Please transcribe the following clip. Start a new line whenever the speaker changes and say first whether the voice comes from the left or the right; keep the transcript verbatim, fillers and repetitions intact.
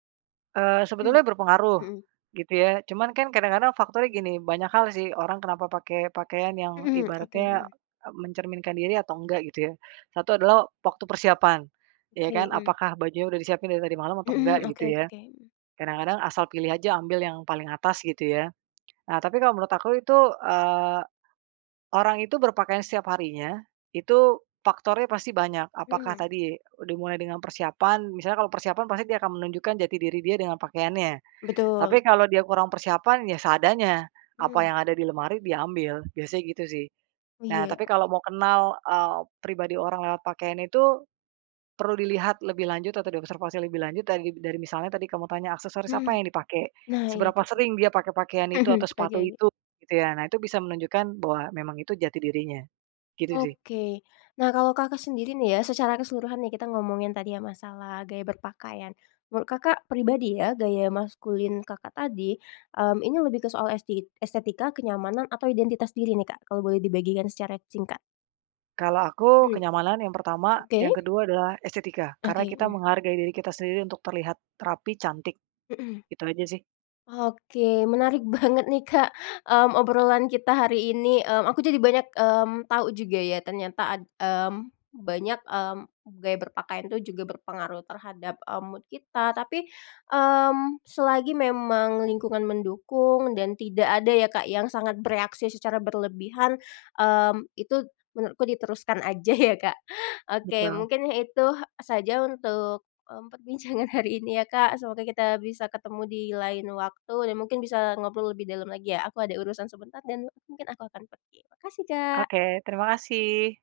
right: Eee,
left: Mmm.
right: sebetulnya berpengaruh,
left: Mhm.
right: gitu ya. Cuman kan kadang-kadang faktornya gini, banyak hal sih, orang kenapa pakai pakaian yang
left: Mhm, oke,
right: ibaratnya,
left: mhm.
right: eee, mencerminkan diri atau enggak, gitu ya. satu adalah waktu persiapan, iya
left: Oke,
right: kan?
left: mmm.
right: Apakah bajunya udah disiapin dari tadi malam atau enggak,
left: Mhm,
right: gitu
left: oke
right: ya.
left: oke mhm.
right: Kadang-kadang asal pilih aja, ambil yang paling atas, gitu ya. Nah, tapi kalau menurut aku itu, eee, orang itu berpakaian setiap harinya itu faktornya pasti banyak. Apakah
left: Mhm.
right: tadi dimulai dengan persiapan, misalnya kalau persiapan pasti dia akan menunjukkan jati diri dia dengan pakaiannya.
left: Betul.
right: Tapi kalau dia kurang persiapan, ya seadanya, apa
left: Mmm.
right: yang ada di lemari diambil, biasanya gitu, sih.
left: Oh,
right: Nah,
left: iya.
right: tapi kalau mau kenal, eee, pribadi orang lewat pakaian itu, perlu dilihat lebih lanjut atau diobservasi lebih lanjut dari dari misalnya tadi kamu tanya aksesoris apa
left: Mhm.
right: yang dipakai,
left: Nah iya,
right: seberapa
left: gitu,
right: sering dia pakai pakaian itu,
left: Mhm.
right: atau sepatu
left: Oke.
right: itu, gitu ya. Nah, itu bisa menunjukkan bahwa memang itu jati dirinya. Gitu sih.
left: Oke. Nah, kalau Kakak sendiri nih ya, secara keseluruhan nih, kita ngomongin tadi ya, masalah gaya berpakaian. Menurut Kakak pribadi ya, gaya maskulin Kakak tadi, mmm, ini lebih ke soal esti estetika, kenyamanan, atau identitas diri nih, Kak, kalau boleh dibagikan secara singkat?
right: Kalau aku
left: Mmm.
right: kenyamanan yang pertama,
left: Oke.
right: yang kedua adalah estetika. Karena
left: Oke,
right: kita
left: mhm.
right: menghargai diri kita sendiri untuk terlihat rapi, cantik,
left: Mhm.
right: itu aja sih.
left: Oke, menarik banget nih, Kak, mmm, obrolan kita hari ini, mmm, aku jadi banyak, mmm, tahu juga ya, ternyata ad mmm, banyak, mmm, gaya berpakaian itu juga berpengaruh terhadap, eee, mood kita. Tapi, mmm, selagi memang lingkungan mendukung dan tidak ada ya, Kak, yang sangat bereaksi secara berlebihan, mmm, itu menurutku diteruskan aja ya, Kak. Oke,
right: Betul.
left: mungkin ya itu saja untuk, mmm, perbincangan hari ini ya, Kak, semoga kita bisa ketemu di lain waktu dan mungkin bisa ngobrol lebih dalam lagi ya, aku ada urusan sebentar dan mungkin aku akan pergi. Makasih, Kak.
right: Oke, terima kasih.